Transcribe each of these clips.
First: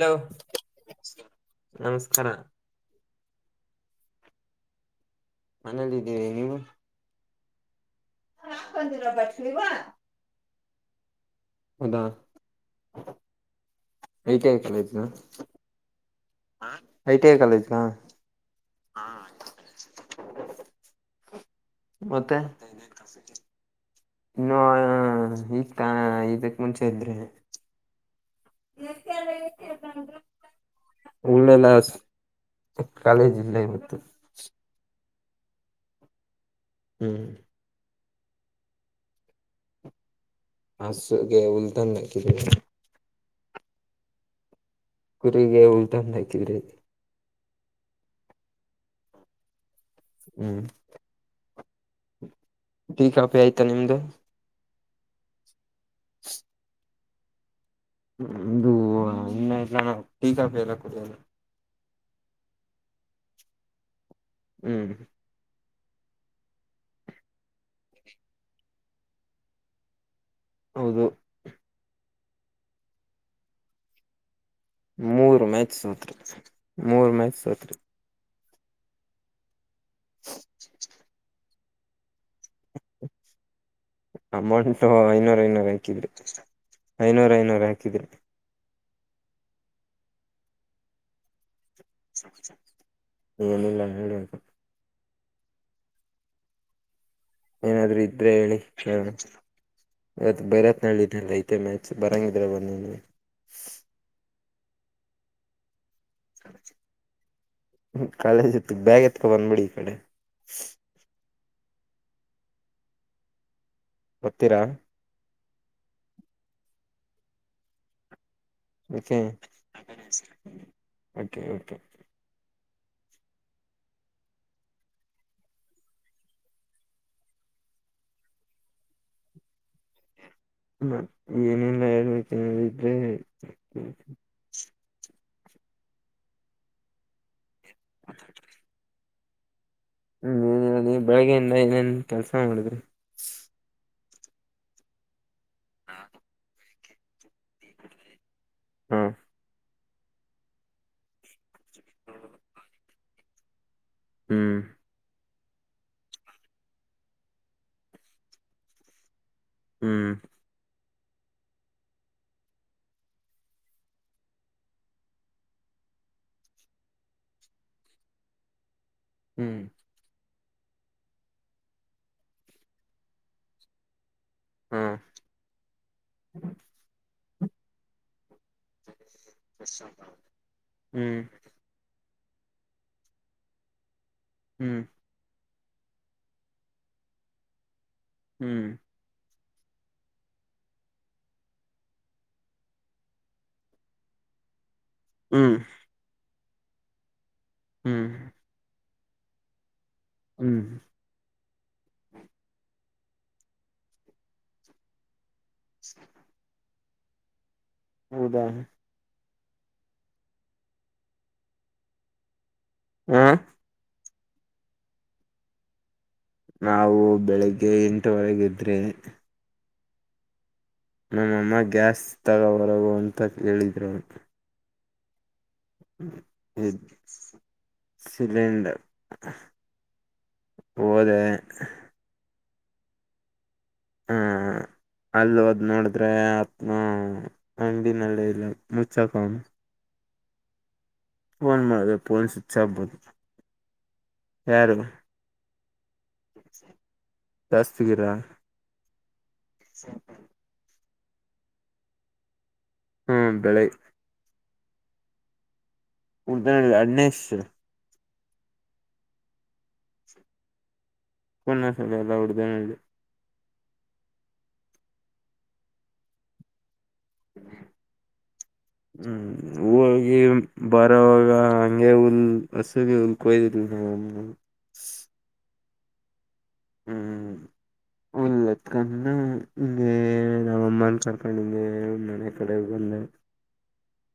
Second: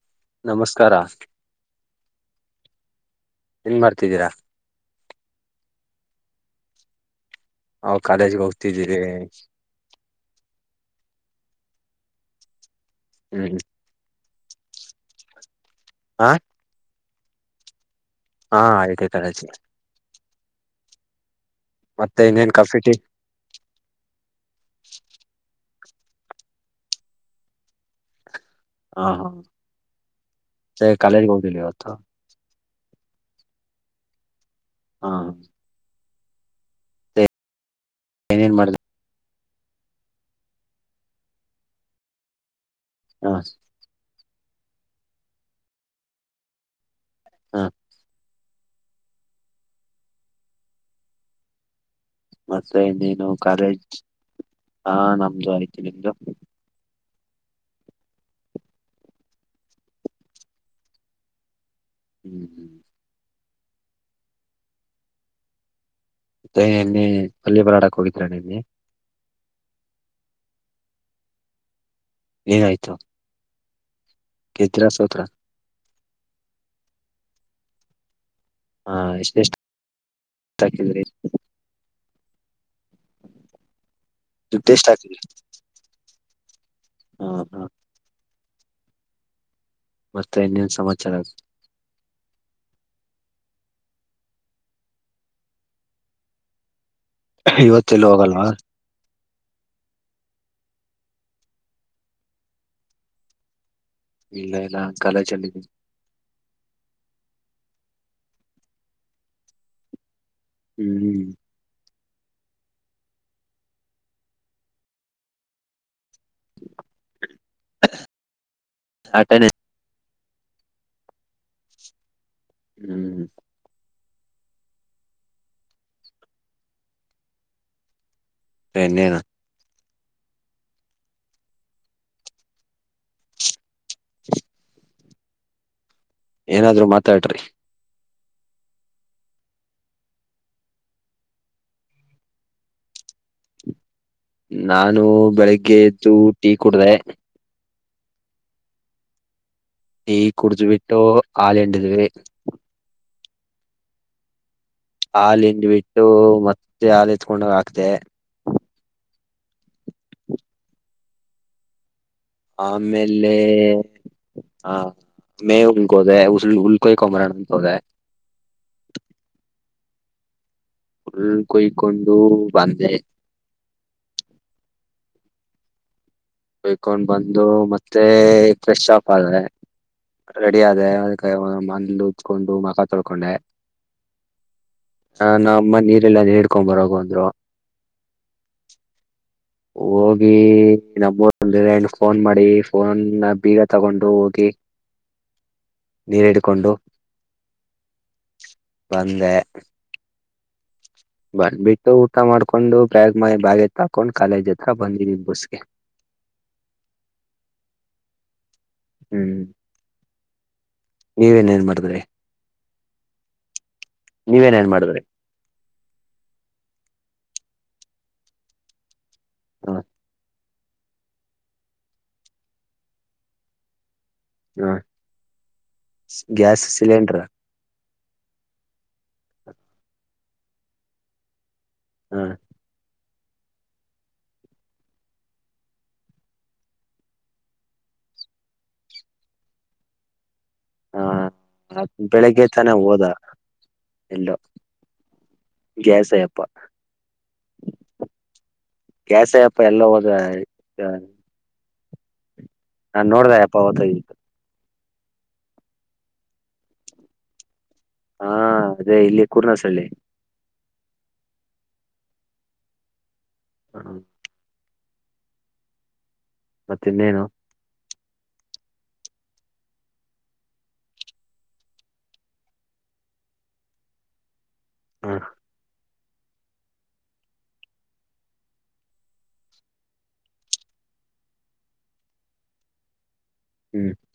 Hello ನಮಸ್ಕಾರ ನಮಸ್ಕಾರ ಏನ್ ಮಾಡ್ತಿದ್ದೀರಾ. ಮನೇಲ್ಲ ಇದಿವಿ ನೀವು ನಾವ್ ಕಾಲೇಜಿಗೆ ಹೋಗ್ತಿದ್ದೀವಿ. ಹೌದಾ ಹ್ಮ ಯಕ ಆಯಕಲಯತನಾ [unintelligible] ಹ ಹಾ ಐಟಿಐ ಕಾಲೇಜ್ನಾ ಹಾ ಐಟಿಐ ಕಾಲೇಜ್ ಹ ಮತ್ತೆ ಇನ್ನೇನ್ ಕಾಫಿ ಟೀ ಇನ್ನು ಈ ಹಾ ಇದಕ್ ಮುಂಚೆ. ಹ ಹಾ ಸ ಕಾಲಜ ಕೌ ಅರ್ಥ [unintelligible] ಕಾಲೇಜಿಲ್ಲ ಇವತ್ತು ಹಾ ಹ್ಮ್ ಏನೇನ್ ಮಾಡ್ದ್ ಹಸುಗೆ ಉಲು ಹಾ ಕುರಿಗೆ ಉಲ್ಟಂದುಾ ಕ್ರ ಹಾ ಹ್ಮ್ ಮತ್ತೆ ಟೀ ಇನ್ನೇನು ಕಾಫಿ ಆಯ್ತಾ ಕಾಲೇಜ್ ನಿಮ್ದು ಹಾ ನಮ್ದು ಆಯ್ತು. ಇಿಂದ [unintelligible] ಇದು ಇನ್ನ ಇಲ್ಲಾನ ಟೀಕಾ ಕುಡನೆ ಹ್ಮ್ ಹ್ಮ್ [unintelligible] ಹ್ಮ್ [inaudible] ಮತ್ತೆ ನಿನ್ನೆ ಅಲ್ಲಿಯ ಬರಾಡಕ್ ಹೋಗಿದ್ರ ನಿನ್ನೆ. ಹೌದು ಏನಾಯ್ತು ಗೆದ್ರ ಸೋತ್ರ ಮೂರು ಮ್ಯಾಚ್ ಸೋತ್ರಿ ಮೂರು ಮ್ಯಾಚ್ ಸೋತ್ರಿ ಹಾ ಎಷ್ಟೆ ಎಷ್ಟು ಥರ್ಟಿ ಮಿನಿಟ್ಸ್. ದುಡ್ಡೆಷ್ಟು ಅಮೌಂಟ್ಐನೂರು ಹಾಕಿದ್ರಿ ಐನೂರು ಹಾಕಿದ್ರಿ ಹ ಐನೂರು ಹ ಐನೂರು ಹಾಕಿದ್ರಿ. ಮತ್ತೆ ಏನೇನ ಸಮಾಚಾರ ಏನಿಲ್ಲ ಹೇಳಿ. ಏನಾದ್ರರು ಇವತ್ತೆಲ್ಲೂ ಇದ್ರೆ ಹೋಗಲ್ವಾ ಹೇಳಿ ಹೇಳಣ ಅದ ಬೈರಾತ್ನಲ್ಲಿ ಇದಲ್ಲ ಐತೆ ಮ್ಯಾಚ್ ಬರಂಗಿದ್ರೆ ಒಂದ್ ಇಲ್ಲ ಇಲ್ಲ ಕಾಲೇಜ್ ಅಲ್ಲಿ ಇದ್ದೀನಿ. ಕಾಲೇಜ್ ಇತ್ತು ಬ್ಯಾಗ ಎತ್ಕ ಬಂದ್ಬಿಡಿ ಈ ಕಡೆ ಹ್ಮ್ ಕೊತ್ತಿರ [inaudible] ಓಕೆ ಆಟನೇ ಓಕೆ ಓಕೆ ಹ್ಮ್ ಎನ್ನೇನು ಹ ಏನೆಲ್ಲ ಹೇಳ್ಬೇಕನಿದ್ರೆ ಏನಾದ್ರು ಮಾತಾಡ್ರಿ. ಹ್ಮಏನ್ ಹೇಳ ಬೆಳಗ್ಗೆಯಿಂದ ಏನೇನ್ ಕೆಲ್ಸ ಮಾಡಿದ್ರಿ ನಾನು ಬೆಳಿಗ್ಗೆ ಗೆ ತು ಕೂಡಿದೆ ಹಾ ಈ ಕುಡಿದು ಬಿಟ್ಟು ಆಳಂಡವೇ ಹ್ಮ್ ಹಾಲ ಹಿಂಡಿ ಬಿಟ್ಟು ಮತ್ತೆ ಹಾಲ ಇಸ್ಕೊಂಡ್ ಹೋಗಿ ಹಾಕ್ದೆ ಹ್ಮ್. ಆಮೇಲೆ ಹ ಮೇವು ಉಳ್ಗೋದೆ ಉಲ್ ಉಳ್ಕೊಮ್ಬರಕ ಅಂತ ಹೋದೆ. ಹ್ಮ್ ಫುಲ್ ಕುಯ್ಯ್ ಕೊಂಡು ಬಂದೆ. ಹಾ ಕುಯ್ಕೊಂಡು ಬಂದು ಮತ್ತೆ ಫ್ರೆಶ್ ಆಫ್ ಆದೆ ರೆಡಿ ಆದೆ ಹ್ಮ್ ಅದಕ್ಕೆ ಬಂದು ಉಂಡು ಮಖ ತೊಳ್ಕೊಂಡೆ ಹ್ಮ್ ಹಾ ನಾ ಮನೇಲಿ ನೀರಿಲ್ಲ ನೀರು ಹಿಡಿದುಕೊಂಡುಬೊಗ ಅಂದ್ರು ಹ್ಮ್ ಹೋಗಿ ನಮ್ಮೂರಲ್ಲಿ ಫೋನ್ ಮಾಡಿ ಫೋನ್ ಬೀಗ ತಗೊಂಡು ಹೋಗಿ ಹ್ಮ್ ಕೊಂಡು ಹ್ಮ್ ಹ್ಮ್ ಬಂದೆ. ಹ್ಮ್ ಬಂದ್ಬಿಟ್ಟು ಊಟ ಮಾಡ್ಕೊಂಡು ಬ್ಯಾಗ್ ಮೈ ಬ್ಯಾಗ್ ಎತ್ತಾಕೊಂಡು ಕಾಲೇಜ್ ಹತ್ರ ಬಂದಿವಿ ಬಸ್ಗೆ. ಬಸ್ಗೆ ಹೌದಾ ಹ್ಮ್ ನೀವೇನ್ ಏನ್ ಇಲ್ಲಿ ಮಾಡಿದ್ರಿ. ಹ್ಮ ನೀವೇನ ಏನೇನು ಮಾಡಿದ್ರಿ ನಾವು ಬೆಳಿಗ್ಗೆ ಎಂಟು ವರೆಗೆ ಎದ್ರೆ ಹಾ ನಮ್ಮಅಮ್ಮ ಗ್ಯಾಸ್ ತೊಗೊಬರೋಹೋಗ ಅಂತಾ ಹೇಳಿದ್ರು. ಹ್ ಗ್ಯಾಸ್ ಸಿಲೆಂಡರ್ ಸಿಲಿಂಡರ್ ಹೋದೆ, ಹಾ- ಆಹ ಅಲ್ಲಿ ಹೋದ್ ನೋಡಿದ್ರೆ ಅತ್ನ ಅಂಗಡಿನಲ್ಲಿ ಇಲ್ಲ ಮುಚ್ಚಕಮ್ಮ ಫೋನ್ ಹ ಮಾಡುದು ಫೋನ್ ಬೆಳಿಗ್ಗೆ ಸ್ವಿಚ್ ತಾನೇ ಹೋದ ಬಂತು ಯಾರಿವ. ಗ್ಯಾಸ್ ಅಯ್ಯಪ್ಪ ಶಾಸ್ತ್ರಿಗಿರ ಗ್ಯಾಸೂಯಪ್ಪ ಎಲ್ಲೋದ ಹ ನಾನ್ ನೋಡ್ದ ಹ್ಮ್ ಆಯಪ್ಪ ಬೆಳಿಗ್ಗೆ ಹೋದ ಇಲ್ಲಿ ಉಡ್ತ ನ ಅನೇಶ್ ಹಾ ಅದೇ ಇಲ್ಲಿ ಕುೂರ್ನ ಸಳ್ಳಿ. [unintelligible] ಹ್ಮ ಮತ್ತೆ ಇನ್ನೇನು. ಹ್ಮ್ ಹೋಗಿ ಬರೋವಾಗ ಹಂಗೆ ಹುಲ್ ಹಸುಗ ಹುಲ್ ಕೊಯ್ದಿವಿ ನಮ್ಮ ಅಮ್ಮ ಹ್ಮ್. ಹ್ಮ್ ಹ್ಮ್ ಹ್ಮ್ ಅಮ್ಮನ್ ಕಾರ್ಕಂಡು ಮನೆ ಕಡೆ ಬಂದೆ.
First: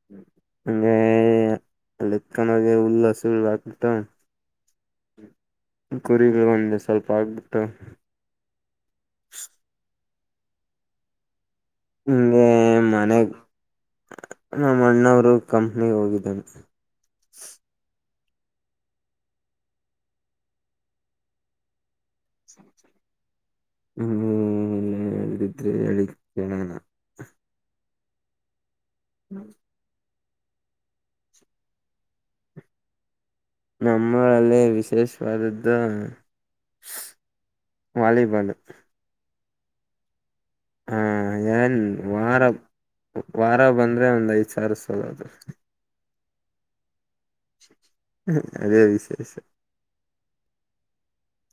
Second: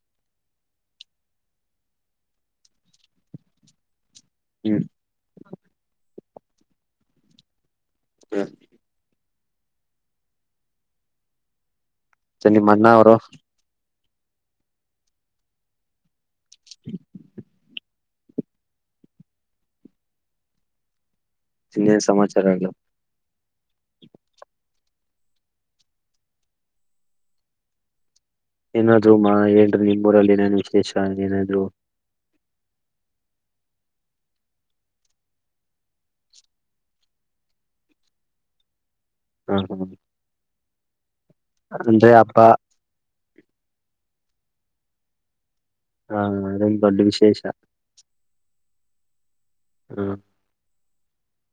ಹ್ಮ್ ಹಂಗೆ ಅಲ್ಲಿಕ್ಕನಗೆ ಉಳ್ಳು ಹಸುಳ್ ಹಕ್ಬಟ್ಟು. ಹ ಕುರಿಗಳು ಒಂದೆ ಸ್ವಲ್ಪ ಆಗ್ಬಿಟ್ಟು ಹ ಹಿಂಗೆ [unintelligible] ನಿಮ್ಮ ಅಣ್ಣ ಅವರು. ಮನೆಗ್ ನಮ್ಮ ಅಣ್ಣವರು ಕಂಪ್ನಿಗ ಹೋಗಿದ್ದಾನೆ. ಇನ್ನೇನು ಸಮಾಚಾರ ಇಲ್ಲ ಹ್ಮ್ ಹ್ಮ್ ಹ್ಮ್ ಏನನ್ನಾದರೂ ಇದ್ದರೆ ಹೇಳಿ ಕೇಳ್ಣ್ ಏನಾದರ್ ಹೇಳ್ರಿ ನಿನ್ ಊರಲ್ಲಿ ಏನೇ ವಿಶೇಷ ಏನಾದ್ರು ನಮ್ಮೂರಲ್ಲಿ ವಿಶೇಷವಾದದ್ದು ವಾಲಿಬಾಲ್ ಹಾ, ಹಾ ಹ್ಮ ಾನ್ ವಾರ [unintelligible] ವಾರ ಬಂದ್ರೆ ಒಂದ್ ಐದು ಸಾರ ಸಲದು ಹಾ ಅದೊಂದು ದೊಡ್ಡ ವಿಶೇಷ. ಹ್ಮ್ ಅದೇ ವಿಶೇಷ. ಹ್ಮ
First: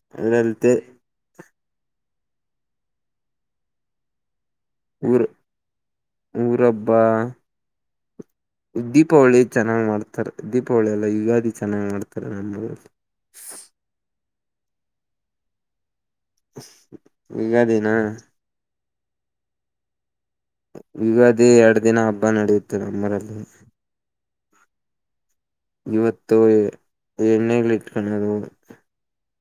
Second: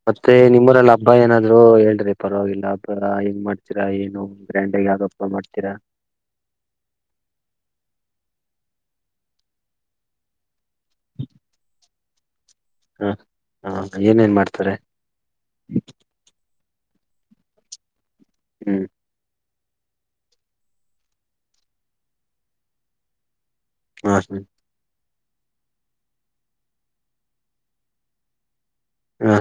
ಮತ್ತೆ ಅದ್ರಲ್ತೆ ನಿಮ್ಮರೆಲ್ಲ ಹಬ್ಬ ಏನಾದ್ರು ಹೇಳ್ರಿ. ಪರವಾಗಿಲ್ಲ ಪರ ಹೆಂಗ್ ಮಾಡ್ತೀರಾ ಏನು. ಗ್ರ್ಯಾಂಡ್ ಆಗಿ ಯಾವ್ದ್ ಊರ್ ಹಬ್ಬ ಮಾಡ್ತೀರಾ ಊರಬ್ಬ ದೀಪಾವಳಿ ಚೆನ್ನಾಗ್ ಮಾಡ್ತಾರೆ ದೀಪ್ ಯೂಳೆಲ್ಲ ಯುಗಾದಿ ಚೆನ್ನಾಗಿ ಮಾಡ್ತ ನ [unintelligible] ಹ ಹಾ ಏನ್ ಏನ್ ಮಾಡ್ತಿ [unintelligible] ಯುಗಾದಿನ. ಹ್ಮು ಯುಗಾದಿ ಎರಡು ದಿನ ಹಬ್ಬ ನಡೆಯುತ್ತೆ ನಮ್ಮಊರಲ್ಲಿ ಹ ಇವತ್ತು ಎಣ್ಣೆಳಿ ಇಟ್ಕೊಳ್ಳದು ಹಾ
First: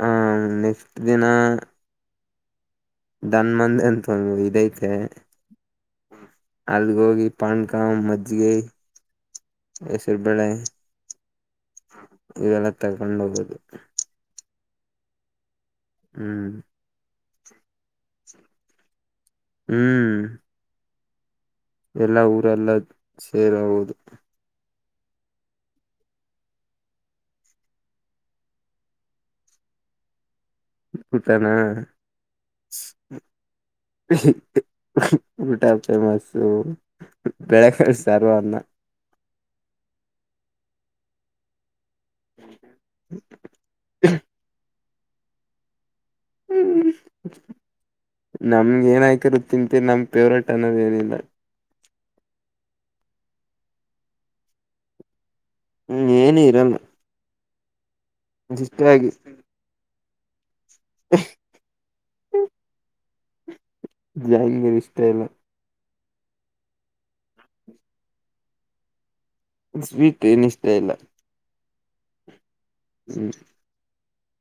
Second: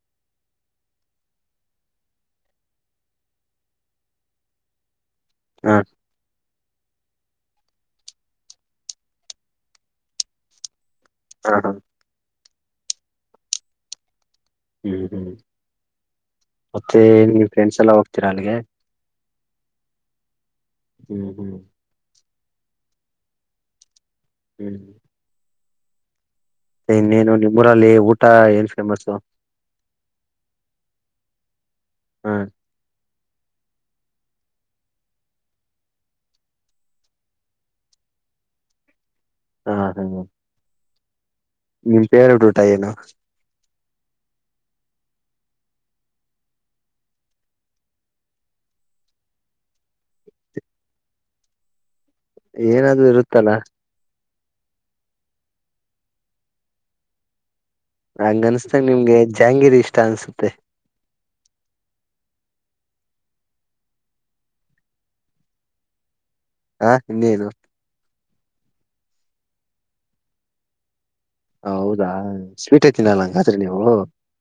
ಹ್ಮ ನೆಕ್ಸ್ಟ ದಿನ ದನ್ ಮಂದ ಅಂತ ಇದಐತೆ ಹಾ, ಅಲ್ಗ ಹೋಗಿ ಪಾಣ್ಕಾಂ ಮಜ್ಗ ಹೆಸರು ಬೇಳೆ ಹಾ ಹ. ಇವೆಲ್ಲತ್ತ ಕಂಡು ಹೋಗೋುದು. ಹ್ಮ್ ಹ್ಮ್ ಮತ್ತೆ ಫ್ರೆಂಡ್ಸ್ ಎಲ್ಲ ಹೋಗ್ತೀರಾ ಅಲ್ಲಿಗೆ. ಹ್ಮು ಹ್ಮ್ ಹ್ಮ್ ಎಲ್ಲ ಊರೆಲ್ಲ ಸೇರ ಹೌದು. ಹ್ಮ್ ಇನ್ನೇನು ನಿಮ್ಮೂರಲ್ಲಿ ಊಟ ಏನ್ ಫೇಮಸು. ಬತಾನ ಹ್ಮ್. ಊಟ ಫೇಮಸ್ ಬೆಲೆ ಸಾರು ಅಣ್ಣ ಹ್ಮ ಹ್ಮ ಹ್ಮ ನಿಮ್ ಪೇವರೆಟ್ ಊಟ ಏನು ಹ್ಮು ಹ್ಮ ನಮ್ಗೆ ಏನ್ ಆಕಿರ ತಿಂತೀನಿ ನಮ್ ಫೇವ್ರೇಟ್ ಅನ್ನೋದ ಏನಿಲ್ಲ ಏನಾದ್ರು ಇರುತ್ತಲ್ಲಾ. ಹ್ಮ್ ಏನು ಇರಲ್ಲ ನಂಗ ಇಷ್ಟ ಅನ್ಸ್ತನ್ ಆಗಿ ನಿಮ್ಗೆ ಜಾಂಗಿರಿ ಇಷ್ಟ ಅನ್ಸುತ್ತೆ ನ [inaudible] ಜಂಗೀರ್ ಇಷ್ಟ ಇಲ್ಲ ಹಾ ಇನ್ನೇದು, ಸ್ವೀಟ ಏನ ಇಷ್ಟ ಇಲ್ಲ ಹೌದಾ, ಸ್ವೀಟೇ ತಿನ್ನಲ್ಲ ಹ್ಮ್ ಹಂಗಾದ್ರೆ ನೀವು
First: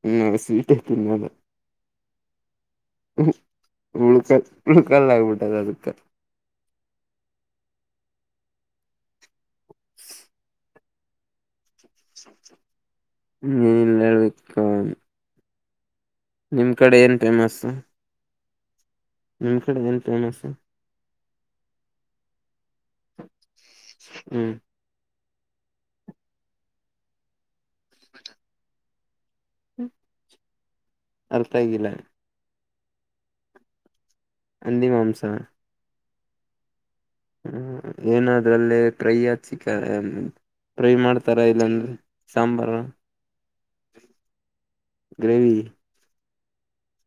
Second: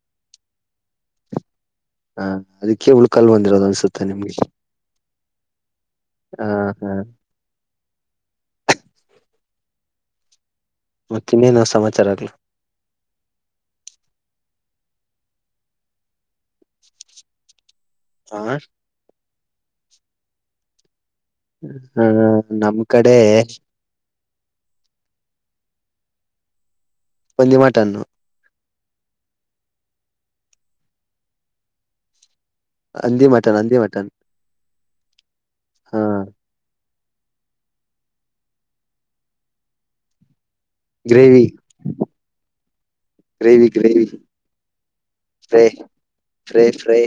ಹ್ಮ ಸ್ವೀಟ ತಿನ್ನಲ್ಲ ಹಾ ಅದಕ್ಕೆೇ ಹುಳಕ್ಲ್ ಬಂದಿರೋದು ಅನ್ಸುತ್ತೆ ಉಳ್ಕಲ್ ನಿಮ್ಗೆ ಉಳ್ಕಲ್ ಆಗ್ಬಿಟ್ಟದ ಅದಕ್ಕ ಹಾ ಹಾ [inaudible] ಮತ್ತ ಇನ್ನೇನು ಸಮಾಚಾರ ಆಗ್ಲ ನೀ ಇರಲಾರದಕ್ಕ. ನಿಮ್ ಕಡೆ ಏನ್ ಫೇಮಸ್ ಹಾ ನಿಮ್ ಕಡೆ ಎಏನು ಫೇಮಸ್. ಹಾಹಾ ನಮ್ಮ ಕಡೆ ಹ್ಮು ಒಂದಿ ಮಾಟನ್ನು ಹು ಅರ್ಥ ಆಗಿಲ್ಲ. ಹಂದಿ ಮಟನ್ ಹಂದಿ ಮಟನ್. ಹಿಂದಿ ಮಾಂಸ, ಹಾ ಹ್ಮ ಏನಾದ್ರಲ್ಲಿೇ ಫ್ರೈ ಚಿಕನ್ ಫ್ರೈ ಗ್ರೇವಿ ಮಾಡ್ತಾರೆ ಇಲ್ಲಾಂದ್ರೆ ಸಾಂಬಾರ gravy gravy gravy. Fry fry fry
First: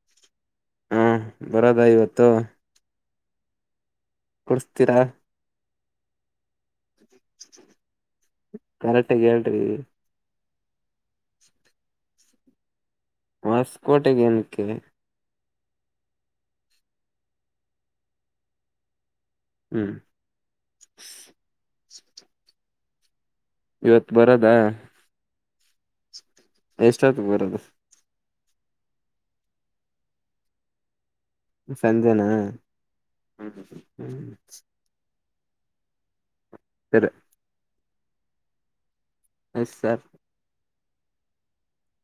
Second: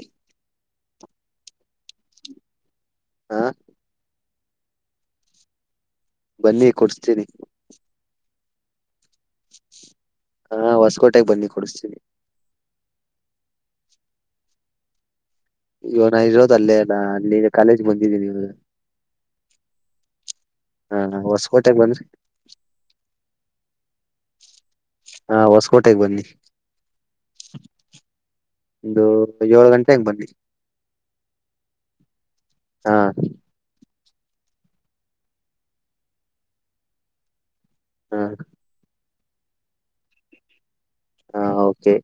ಹಾ ಬರೋದಾ ಇವತ್ತು ಹಾ ಕೊಡ್ಸ್ತೀರಾ ಬನ್ನಿ ಕೊಡ್ಸ್ತೀನಿ. ಕರೆಕ್ಟಗ ಹೇಳ್ರಿ ಹಾ ಹೊಸಕೋಟೆಗೆ ಬನ್ನಿ ಕುಡಿಸ್ತೀನಿ. ಹೊಸ್ಕೋಟೆಗೆ ಏನಕ್ಕೆ ಈವಾಗ್ ನನ್ ಇರೋದ ಅಲ್ಲೇ ನ ಅಲ್ಲಿ ಕಾಲೇಜ್ ಬಂದಿದ್ದೀನಿ. ಹ್ಮ್ ಹಾ ಹೊಸಕೋಟೆಗೆ ಬಂದ್ರಿ [inaudible] ಇವತ್ ಬರದಾ ಹಾ ಹೊಸಕೋಟೆಗೆ ಬನ್ನಿ. ಎಷ್ಟ ಹೊತ್ತಿಗೆ ಬರೋದು ಒಂದು ಏಳ್ ಗಂಟೆ ಹಂಗ ಬನ್ನಿ ಸಂಜೆನಾ ಹಾ ಹ್ಮ ಹ್ಮ್. [unintelligible] ಹಾ ಎಸ್ ಸರ್. ಹಾ ಓಕೆ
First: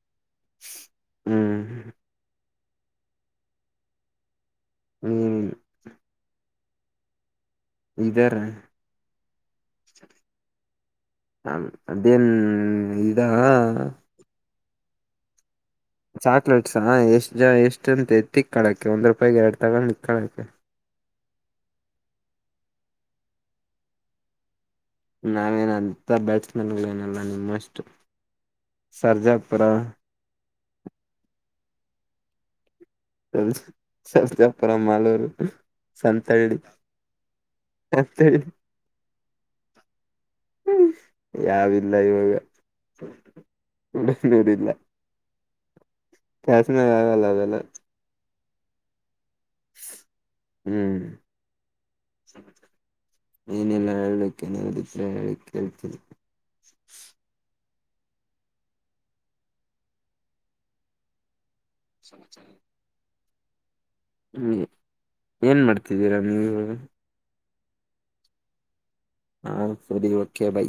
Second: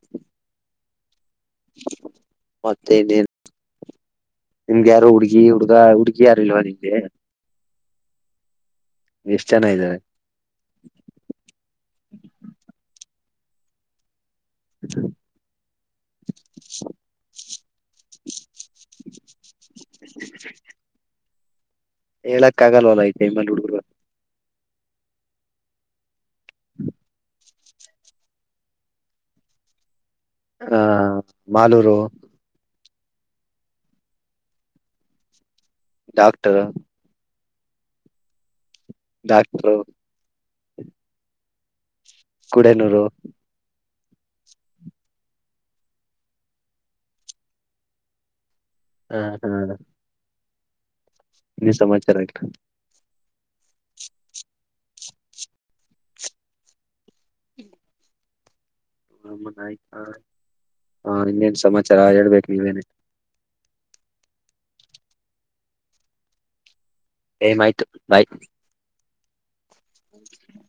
[inaudible] [inaudible] ಮತ್ತ ಇನೇನ ನಿಮ್ಗ ಯಾರು ಹುಡ್ಗಿ ಹ್ಮ್ ಹುಡ್ಗ ಹುಡ್ಗಿ ಯಾರ ಇಲ್ವ [unintelligible] ಇದರ ಎಷ್ಟು ಜನ ಇದಾರೆ ಹ ಅದೇನ್ ಇದಾ ಹ ಚಾಕ್ಲೇಟ್ಸ್ಾ ಎಷ್ಟು ಜನ ಎಷ್ಟ ಅಂತ ತಿಕ್ಕಳಕ್ಕೆ ಒಂದ್ ರೂಪಾಯಿಗೆ ಎರಡು ತಗೊಂಡು ಇಕ್ಕೊಳ್ಳಕ. ಹೇಳಕ್ ಆಗಲ್ವಲ್ಲ ಈ ಟೈಮಲ್ಲಿ ಹುಡುಗುರು ನಾವೇನ ಅಂತ ಬ್ಯಾಟ್ಸ್ಮನ್ಗಳ ಏನಲ್ಲ ನಿಮ್ಮಷ್ಟು ಸರ್ಜಾಪುರ ಹ್ಮ ಮಾಲೂರು ಸರ್ಜಾಪುರ ಮಾಲೂರು ಸಂತಳ್ಳಿ ಡಾಕ್ಟರ್ [inaudible] ಡಾಕ್ಟ್ರು ಹ್ಮ್ ಯಾವ್ ಇಲ್ಲ ಇವಾಗ ಕುಡನೂರು [unintelligible] ದೂರಿಲ್ಲ [unintelligible] ಇವೆಲ್ಲ ಹಾ ಹಾ ಹ್ಮ್ ಏನ್ ಸಮಾಚಾರ ಅಯ್ತ್ ನೀನೇನೆ ಹೇಳ್ಬೇಕ್ ಏನಾರ್ ಇದ್ರೆ ಹೇಳ್ ಕೇಳ್ತಿನಿ ಹ ಹನ್ನ [unintelligible] ಸಮಾಚಾರ ಹೇಳ್ಬೇಕು ನೀವೇನೆ ಹ್ಮ ಏನ್ ಮಾಡ್ತಿದ್ದೀರಾ ನೀವು ಟೈಮ್ ಆಯ್ತು ಬಾಯ್ ಹ್ ಸರಿ ಓಕೆ ಬೈ